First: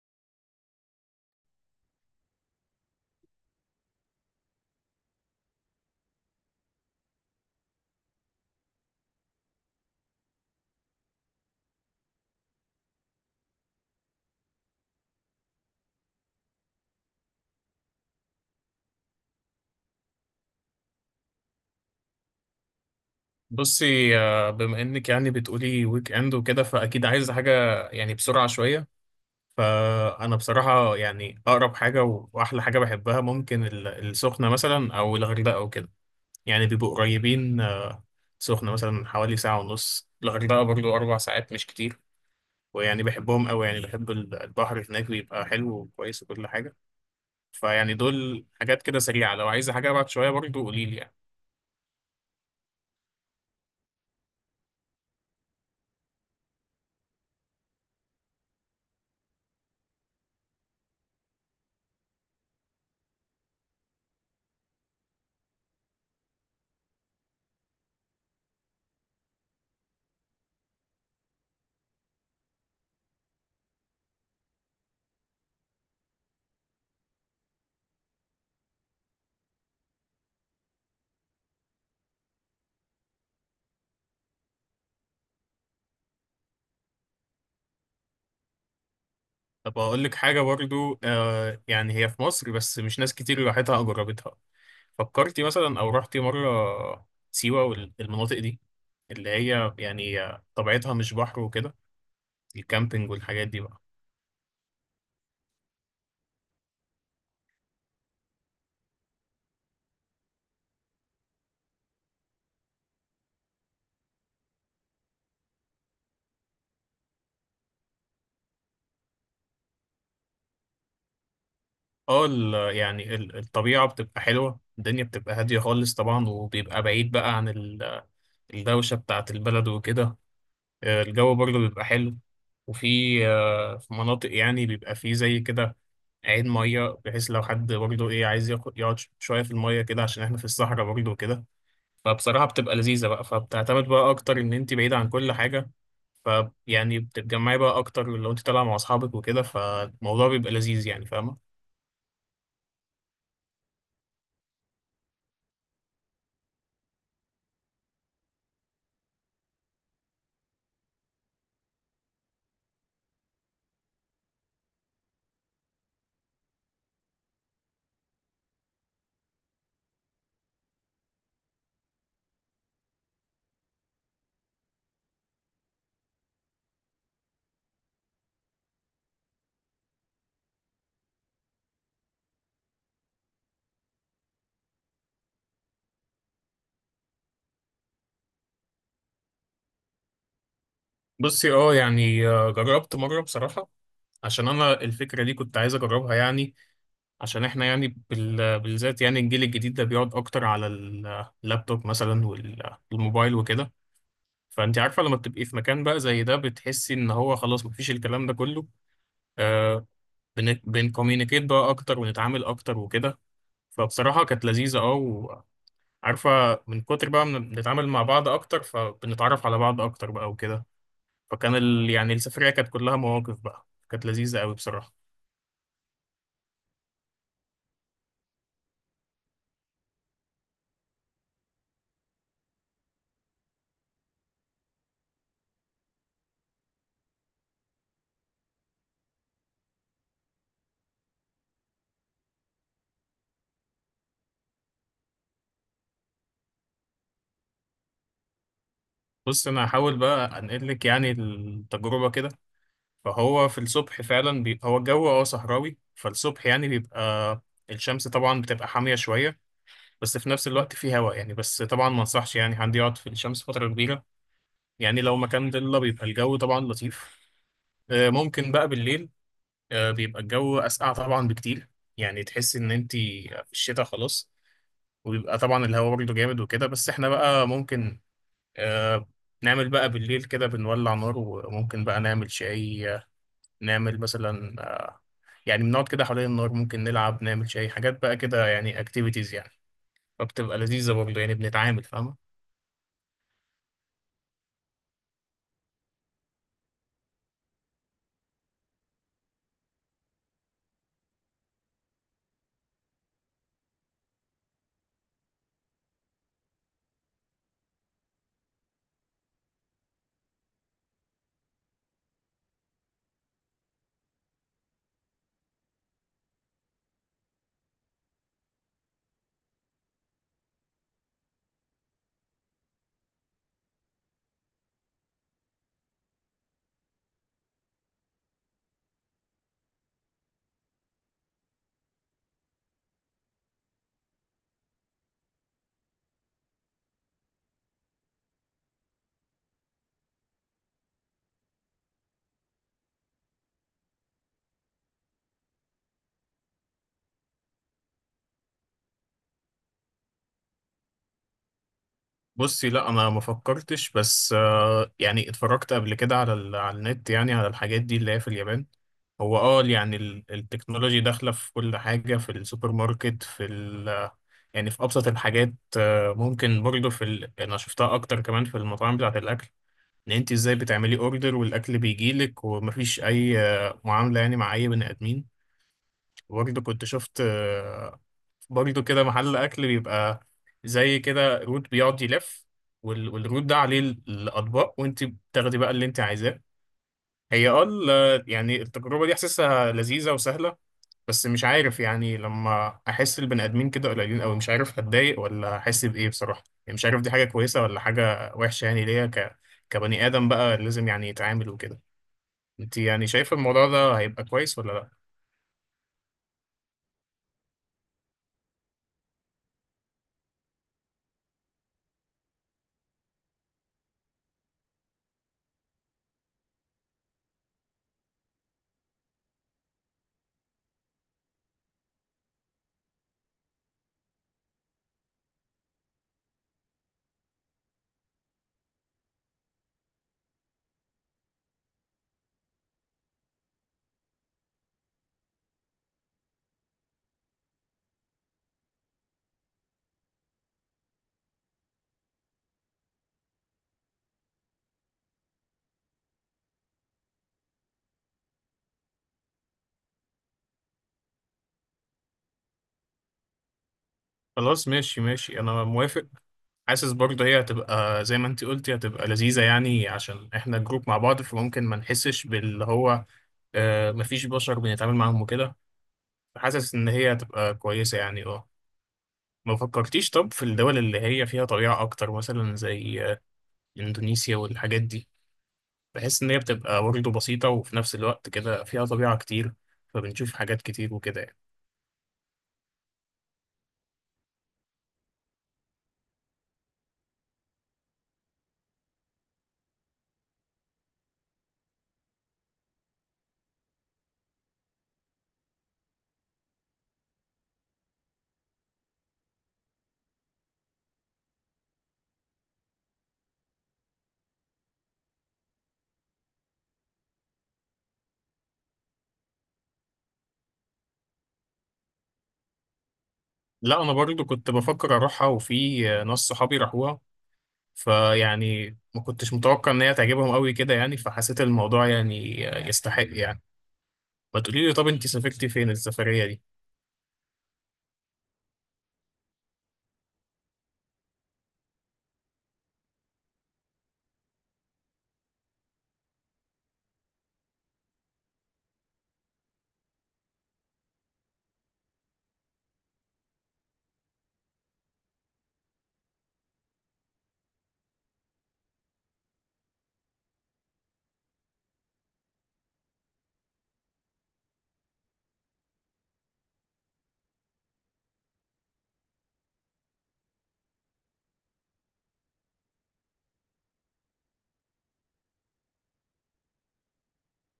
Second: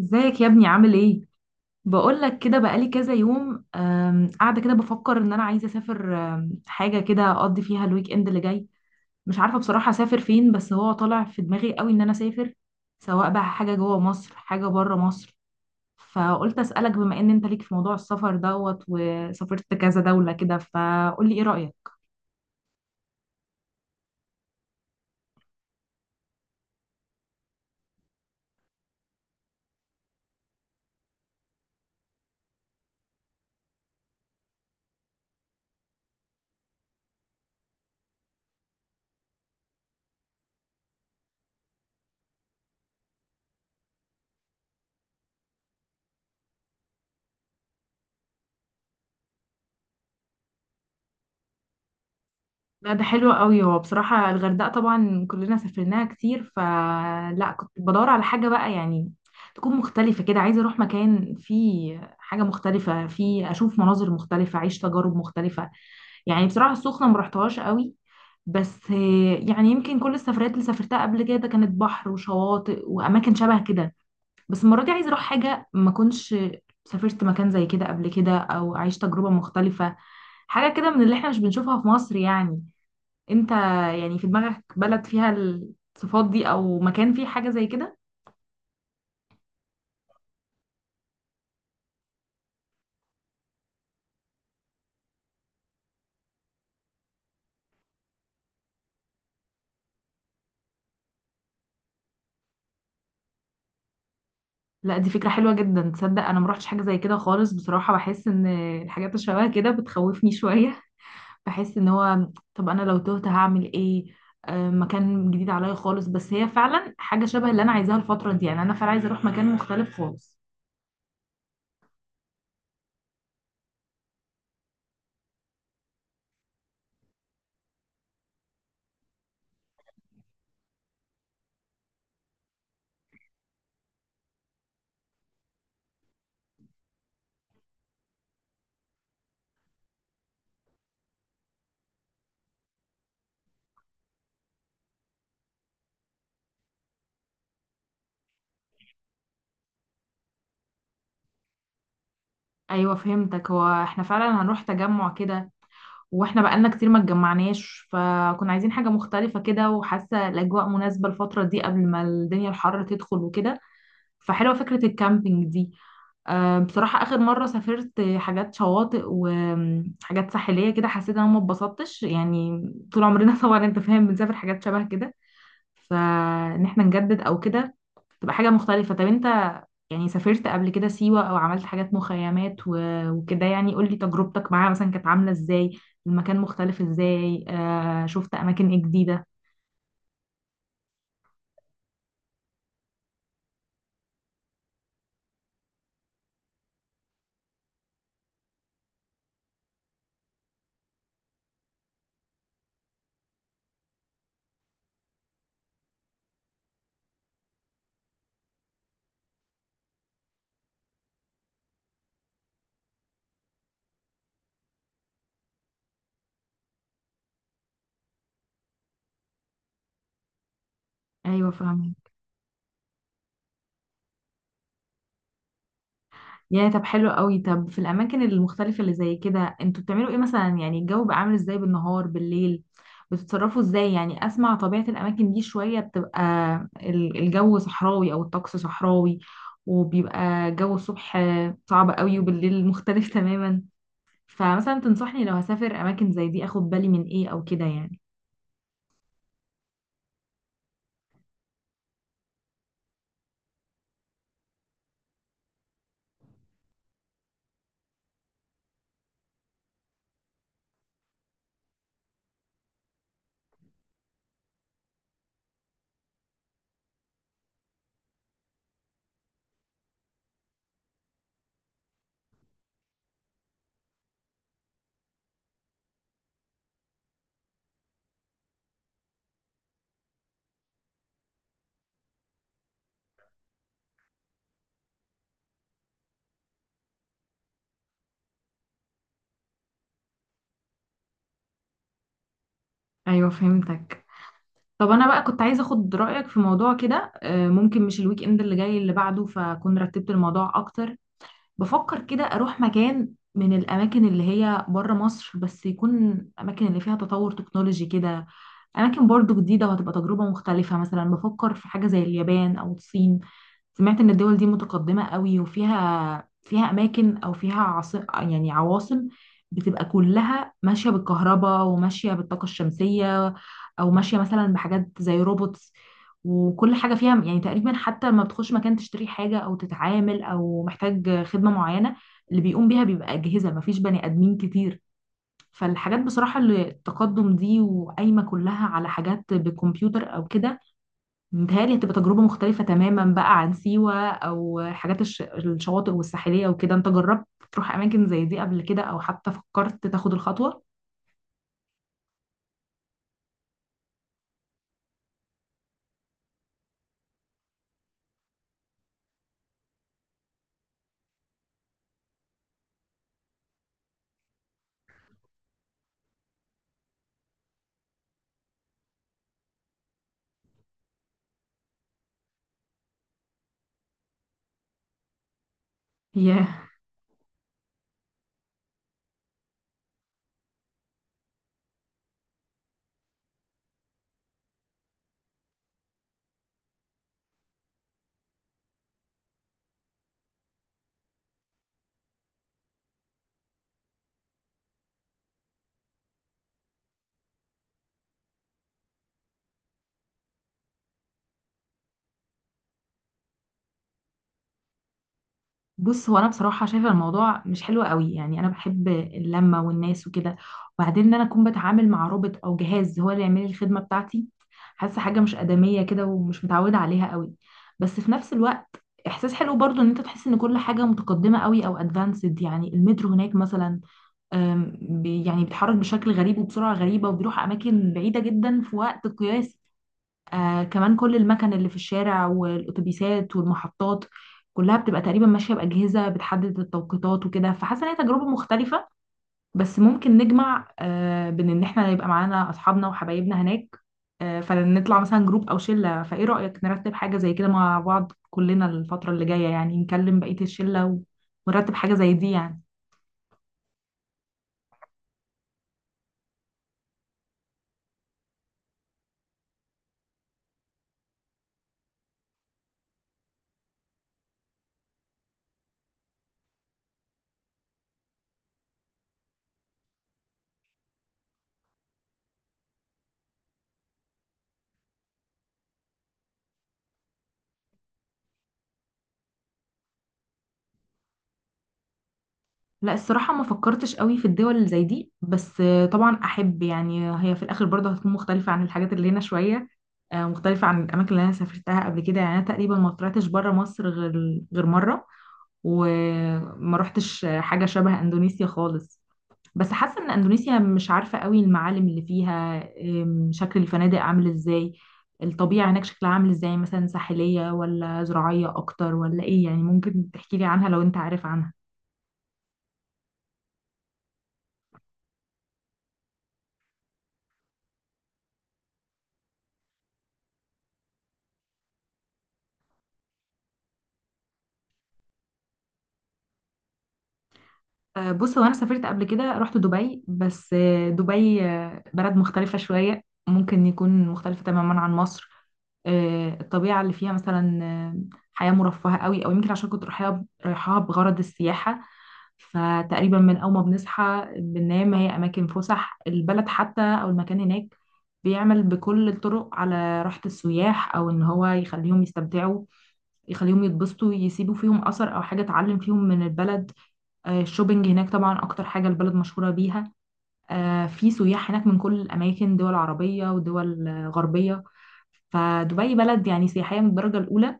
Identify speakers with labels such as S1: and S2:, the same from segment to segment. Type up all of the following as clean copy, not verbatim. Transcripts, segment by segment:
S1: ازيك يا ابني؟ عامل ايه؟ بقول لك كده، بقالي كذا يوم قاعده كده بفكر ان انا عايزه اسافر، حاجه كده اقضي فيها الويك اند اللي جاي. مش عارفه بصراحه اسافر فين، بس هو طالع في دماغي قوي ان انا اسافر، سواء بقى حاجه جوه مصر حاجه بره مصر. فقلت اسالك، بما ان انت ليك في موضوع السفر دوت وسافرت كذا دوله كده، فقول لي ايه رايك.
S2: بصي بما انك يعني بتقولي ويك اند وكده فاكيد عايز حاجه، يعني بسرعه شويه. فانا بصراحه يعني اقرب حاجه واحلى حاجه بحبها ممكن السخنه مثلا او الغردقه او كده. يعني بيبقوا قريبين، سخنه مثلا حوالي ساعه ونص، الغردقه برضو 4 ساعات مش كتير. ويعني بحبهم قوي، يعني بحب البحر هناك بيبقى حلو وكويس وكل حاجه. فيعني دول حاجات كده سريعه، لو عايزه حاجه ابعد شويه برضو قوليلي يعني.
S1: لا، ده حلو قوي. هو بصراحة الغردقة طبعا كلنا سافرناها كتير، فلا، كنت بدور على حاجة بقى يعني تكون مختلفة كده. عايزة اروح مكان فيه حاجة مختلفة، فيه اشوف مناظر مختلفة، اعيش تجارب مختلفة. يعني بصراحة السخنة مرحتهاش قوي. بس يعني يمكن كل السفرات اللي سافرتها قبل كده كانت بحر وشواطئ واماكن شبه كده. بس المرة دي عايزة اروح حاجة ما كنتش سافرت مكان زي كده قبل كده، او اعيش تجربة مختلفة، حاجة كده من اللي احنا مش بنشوفها في مصر يعني. انت يعني في دماغك بلد فيها الصفات دي، او مكان فيه حاجة زي كده؟
S2: طب أقول لك حاجة برضو، يعني هي في مصر بس مش ناس كتير راحتها أو جربتها. فكرتي مثلا أو رحتي مرة سيوة والمناطق دي، اللي هي يعني طبيعتها مش بحر وكده؟ الكامبينج والحاجات دي بقى.
S1: لا، دي فكرة حلوة جدا. تصدق انا مروحتش حاجة زي كده خالص. بصراحة بحس ان الحاجات اللي شبه كده بتخوفني شوية. بحس ان هو، طب انا لو تهت هعمل ايه؟ مكان جديد عليا خالص، بس هي فعلا حاجة شبه اللي انا عايزاها الفترة دي. يعني انا فعلا عايزة اروح مكان مختلف خالص.
S2: اه يعني الطبيعة بتبقى حلوة، الدنيا بتبقى هادية خالص طبعا، وبيبقى بعيد بقى عن الدوشة بتاعة البلد وكده. الجو برضه بيبقى حلو، وفي آه، في مناطق يعني بيبقى فيه زي كده عين مية، بحيث لو حد برضه إيه عايز يقعد شوية في المية كده، عشان إحنا في الصحراء برضه وكده. فبصراحة بتبقى لذيذة بقى، فبتعتمد بقى أكتر إن أنت بعيدة عن كل حاجة. ف يعني بتتجمعي بقى اكتر لو انت طالعه مع اصحابك وكده، فالموضوع بيبقى لذيذ، يعني فاهمه؟
S1: ايوه، فهمتك. هو احنا فعلا هنروح تجمع كده، واحنا بقالنا كتير ما اتجمعناش، فكنا عايزين حاجة مختلفة كده، وحاسة الأجواء مناسبة الفترة دي قبل ما الدنيا الحر تدخل وكده. فحلوة فكرة الكامبينج دي. بصراحة آخر مرة سافرت حاجات شواطئ وحاجات ساحلية كده، حسيت إن أنا ما اتبسطتش يعني. طول عمرنا طبعا أنت فاهم بنسافر حاجات شبه كده. فان احنا نجدد او كده، تبقى حاجة مختلفة. طب انت يعني سافرت قبل كده سيوة، او عملت حاجات مخيمات وكده؟ يعني قولي تجربتك معاها مثلا كانت عاملة ازاي، المكان مختلف ازاي، آه، شفت اماكن ايه جديدة.
S2: بصي، يعني، جربت مره بصراحه، عشان انا الفكره دي كنت عايز اجربها يعني. عشان احنا يعني بالذات يعني الجيل الجديد ده بيقعد اكتر على اللابتوب مثلا والموبايل وكده. فانت عارفه لما بتبقي في مكان بقى زي ده بتحسي ان هو خلاص مفيش الكلام ده كله، آه بنكوميونيكيت بقى اكتر ونتعامل اكتر وكده. فبصراحه كانت لذيذه، اه، وعارفه، من كتر بقى ما بنتعامل مع بعض اكتر فبنتعرف على بعض اكتر بقى وكده.
S1: ايوه،
S2: فكان
S1: فاهمة.
S2: يعني السفريه كانت كلها مواقف بقى، كانت لذيذه قوي بصراحه.
S1: يا طب حلو قوي. طب في الاماكن المختلفه اللي زي كده انتوا بتعملوا ايه مثلا؟ يعني الجو بقى عامل ازاي بالنهار بالليل؟ بتتصرفوا ازاي؟ يعني اسمع طبيعه الاماكن دي شويه. بتبقى الجو صحراوي او الطقس صحراوي، وبيبقى جو الصبح صعب قوي، وبالليل مختلف تماما. فمثلا تنصحني لو هسافر اماكن زي دي اخد بالي من ايه او كده يعني؟
S2: بص انا هحاول بقى انقل لك يعني التجربه كده. فهو في الصبح فعلا هو الجو صحراوي. فالصبح يعني بيبقى الشمس طبعا بتبقى حامية شوية، بس في نفس الوقت في هواء يعني، بس طبعا ما انصحش يعني حد يقعد في الشمس فترة كبيرة. يعني لو مكان ضلة بيبقى الجو طبعا لطيف. ممكن بقى بالليل، بيبقى الجو أسقع طبعا بكتير، يعني تحس إن أنت في الشتاء خلاص. وبيبقى طبعا الهواء برضه جامد وكده، بس احنا بقى ممكن، آه، نعمل بقى بالليل كده، بنولع نار، وممكن بقى نعمل شاي، نعمل مثلا، يعني بنقعد كده حوالين النار، ممكن نلعب، نعمل شاي، حاجات بقى كده يعني اكتيفيتيز يعني. فبتبقى لذيذة برضه، يعني بنتعامل، فاهمة؟
S1: ايوه، فهمتك. طب انا بقى كنت عايزه اخد رايك في موضوع كده. ممكن مش الويك اند اللي جاي، اللي بعده، فاكون رتبت الموضوع اكتر. بفكر كده اروح مكان من الاماكن اللي هي بره مصر، بس يكون اماكن اللي فيها تطور تكنولوجي كده، اماكن برضو جديده وهتبقى تجربه مختلفه. مثلا بفكر في حاجه زي اليابان او الصين. سمعت ان الدول دي متقدمة قوي، وفيها اماكن، او فيها يعني عواصم بتبقى كلها ماشية بالكهرباء وماشية بالطاقة الشمسية، او ماشية مثلا بحاجات زي روبوتس. وكل حاجة فيها يعني تقريبا، حتى لما بتخش مكان تشتري حاجة او تتعامل او محتاج خدمة معينة، اللي بيقوم بيها بيبقى أجهزة، مفيش بني آدمين كتير. فالحاجات بصراحة اللي التقدم دي وقايمة كلها على حاجات بالكمبيوتر او كده، متهيألي هتبقى تجربة مختلفة تماما بقى عن سيوة، أو حاجات الشواطئ والساحلية وكده. أنت جربت تروح أماكن زي دي قبل كده، أو حتى فكرت تاخد الخطوة؟
S2: بصي لا، انا ما فكرتش، بس، يعني اتفرجت قبل كده على على النت يعني على الحاجات دي اللي هي في اليابان. هو يعني التكنولوجي داخلة في كل حاجة، في السوبر ماركت، في يعني في أبسط الحاجات. ممكن برضه أنا شفتها أكتر كمان في المطاعم بتاعة الأكل، إن أنت إزاي بتعملي أوردر والأكل بيجيلك ومفيش أي، معاملة يعني مع أي بني آدمين. برضه
S1: ياه.
S2: كنت شفت، برضه كده محل أكل بيبقى زي كده روت بيقعد يلف، والروت ده عليه الأطباق، وأنت بتاخدي بقى اللي أنت عايزاه. هي يعني التجربة دي حاسسها لذيذة وسهلة، بس مش عارف، يعني لما أحس البني آدمين كده قليلين أوي، مش عارف هتضايق ولا أحس بإيه، بصراحة يعني مش عارف دي حاجة كويسة ولا حاجة وحشة، يعني ليا كبني آدم بقى لازم يعني يتعامل وكده. أنت يعني شايفة الموضوع ده هيبقى كويس ولا لأ؟
S1: بص، هو أنا بصراحة شايفة الموضوع مش حلو قوي. يعني أنا بحب اللمة والناس وكده. وبعدين إن أنا أكون بتعامل مع روبوت أو جهاز هو اللي يعمل لي الخدمة بتاعتي، حاسة حاجة مش آدمية كده ومش متعودة عليها قوي. بس في نفس الوقت، إحساس حلو برضو إن أنت تحس إن كل حاجة متقدمة قوي أو أدفانسد. يعني المترو هناك مثلا، يعني بيتحرك بشكل غريب وبسرعة غريبة، وبيروح أماكن بعيدة جدا في وقت قياسي. آه، كمان كل المكن اللي في الشارع والأتوبيسات والمحطات، كلها بتبقى تقريبا ماشية بأجهزة بتحدد التوقيتات وكده. فحاسة إن هي تجربة مختلفة. بس ممكن نجمع آه بين إن إحنا يبقى معانا أصحابنا وحبايبنا هناك. آه، فنطلع مثلا جروب أو شلة. فإيه رأيك نرتب حاجة زي كده مع بعض كلنا الفترة اللي جاية؟ يعني نكلم بقية الشلة ونرتب حاجة زي دي يعني.
S2: خلاص ماشي ماشي، أنا موافق. حاسس برضه هي هتبقى زي ما انت قلتي، هتبقى لذيذة يعني عشان احنا جروب مع بعض، فممكن ما نحسش باللي هو مفيش بشر بنتعامل معاهم وكده. فحاسس ان هي هتبقى كويسة، يعني اه. ما فكرتيش طب في الدول اللي هي فيها طبيعة اكتر، مثلا زي اندونيسيا والحاجات دي؟ بحس ان هي بتبقى برضه بسيطة، وفي نفس الوقت كده فيها طبيعة كتير، فبنشوف حاجات كتير وكده يعني.
S1: لا، الصراحة ما فكرتش قوي في الدول اللي زي دي، بس طبعا أحب. يعني هي في الآخر برضه هتكون مختلفة عن الحاجات اللي هنا شوية، مختلفة عن الأماكن اللي أنا سافرتها قبل كده. يعني أنا تقريبا ما طلعتش بره مصر غير مرة، وما روحتش حاجة شبه أندونيسيا خالص. بس حاسة إن أندونيسيا مش عارفة قوي المعالم اللي فيها. شكل الفنادق عامل إزاي؟ الطبيعة هناك شكلها عامل إزاي؟ مثلا ساحلية ولا زراعية أكتر ولا إيه يعني؟ ممكن تحكي لي عنها لو أنت عارف عنها.
S2: لا، انا برضه كنت بفكر اروحها، وفي، ناس صحابي راحوها فيعني ما كنتش متوقع ان هي تعجبهم قوي كده يعني، فحسيت الموضوع يعني يستحق يعني. ما تقولي لي، طب انت سافرتي فين السفرية دي؟
S1: بص، هو انا سافرت قبل كده، رحت دبي. بس دبي بلد مختلفة شوية، ممكن يكون مختلفة تماما عن مصر. الطبيعة اللي فيها مثلا حياة مرفهة قوي، او يمكن عشان كنت رايحاها بغرض السياحة. فتقريبا من اول ما بنصحى بننام، هي اماكن فسح، البلد حتى او المكان هناك بيعمل بكل الطرق على راحة السياح، او ان هو يخليهم يستمتعوا، يخليهم يتبسطوا، يسيبوا فيهم اثر او حاجة اتعلم فيهم من البلد. الشوبينج هناك طبعا اكتر حاجه البلد مشهوره بيها. في سياح هناك من كل الاماكن، دول عربيه ودول غربيه. فدبي بلد يعني سياحيه من الدرجه الاولى.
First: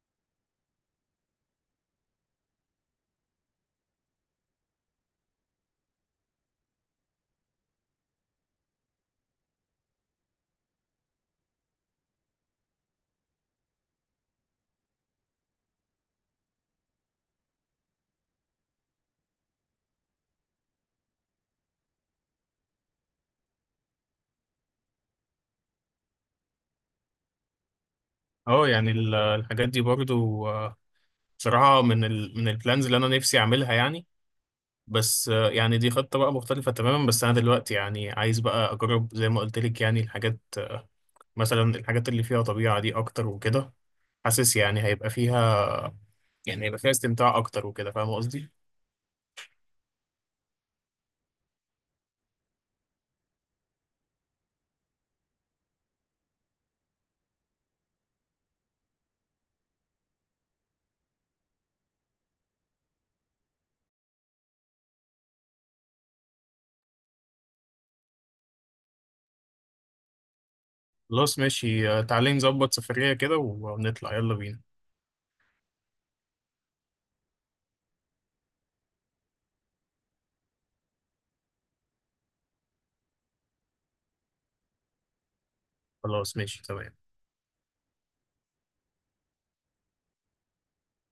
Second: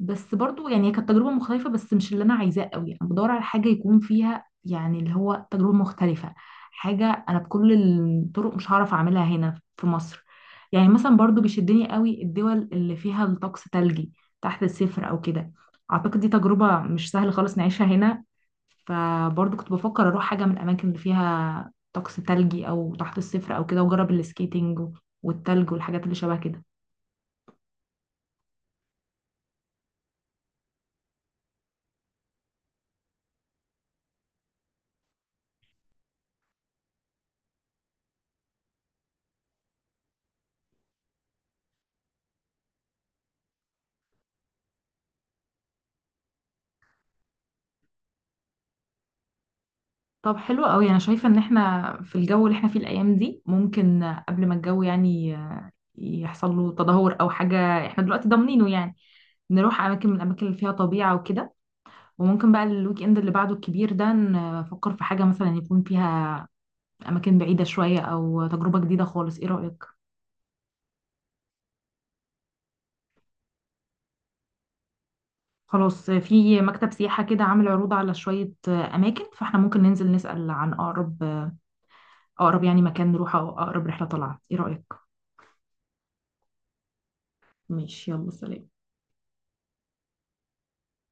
S1: بس برضو يعني كانت تجربة مختلفة، بس مش اللي أنا عايزاه قوي. أنا بدور على حاجة يكون فيها يعني اللي هو تجربة مختلفة، حاجة أنا بكل الطرق مش هعرف أعملها هنا في مصر. يعني مثلا برضو بيشدني قوي الدول اللي فيها الطقس تلجي، تحت الصفر أو كده. أعتقد دي تجربة مش سهل خالص نعيشها هنا. فبرضو كنت بفكر أروح حاجة من الأماكن اللي فيها طقس تلجي أو تحت الصفر أو كده، وأجرب السكيتنج والتلج والحاجات اللي شبه كده.
S2: اه يعني الحاجات دي برضو، بصراحة من من البلانز اللي انا نفسي اعملها يعني. بس، يعني دي خطة بقى مختلفة تماما، بس انا دلوقتي يعني عايز بقى اجرب زي ما قلت لك يعني الحاجات، مثلا الحاجات اللي فيها طبيعة دي اكتر وكده. حاسس يعني هيبقى فيها، يعني هيبقى فيها استمتاع اكتر وكده، فاهم قصدي؟
S1: طب حلو قوي. انا شايفه ان احنا في الجو اللي احنا فيه الايام دي ممكن، قبل ما الجو يعني يحصل له تدهور او حاجه، احنا دلوقتي ضامنينه يعني، نروح اماكن من الاماكن اللي فيها طبيعه وكده. وممكن بقى الويك اند اللي بعده الكبير ده نفكر في حاجه مثلا يكون فيها اماكن بعيده شويه، او تجربه جديده خالص. ايه رايك؟
S2: خلاص ماشي، تعالي نظبط سفرية كده ونطلع، يلا بينا.
S1: خلاص، في مكتب سياحه كده عامل عروض على شويه اماكن، فاحنا ممكن ننزل نسال عن اقرب، اقرب يعني مكان نروحه، او اقرب رحله طلعت. ايه رايك؟
S2: خلاص ماشي تمام.
S1: ماشي، يلا سلام.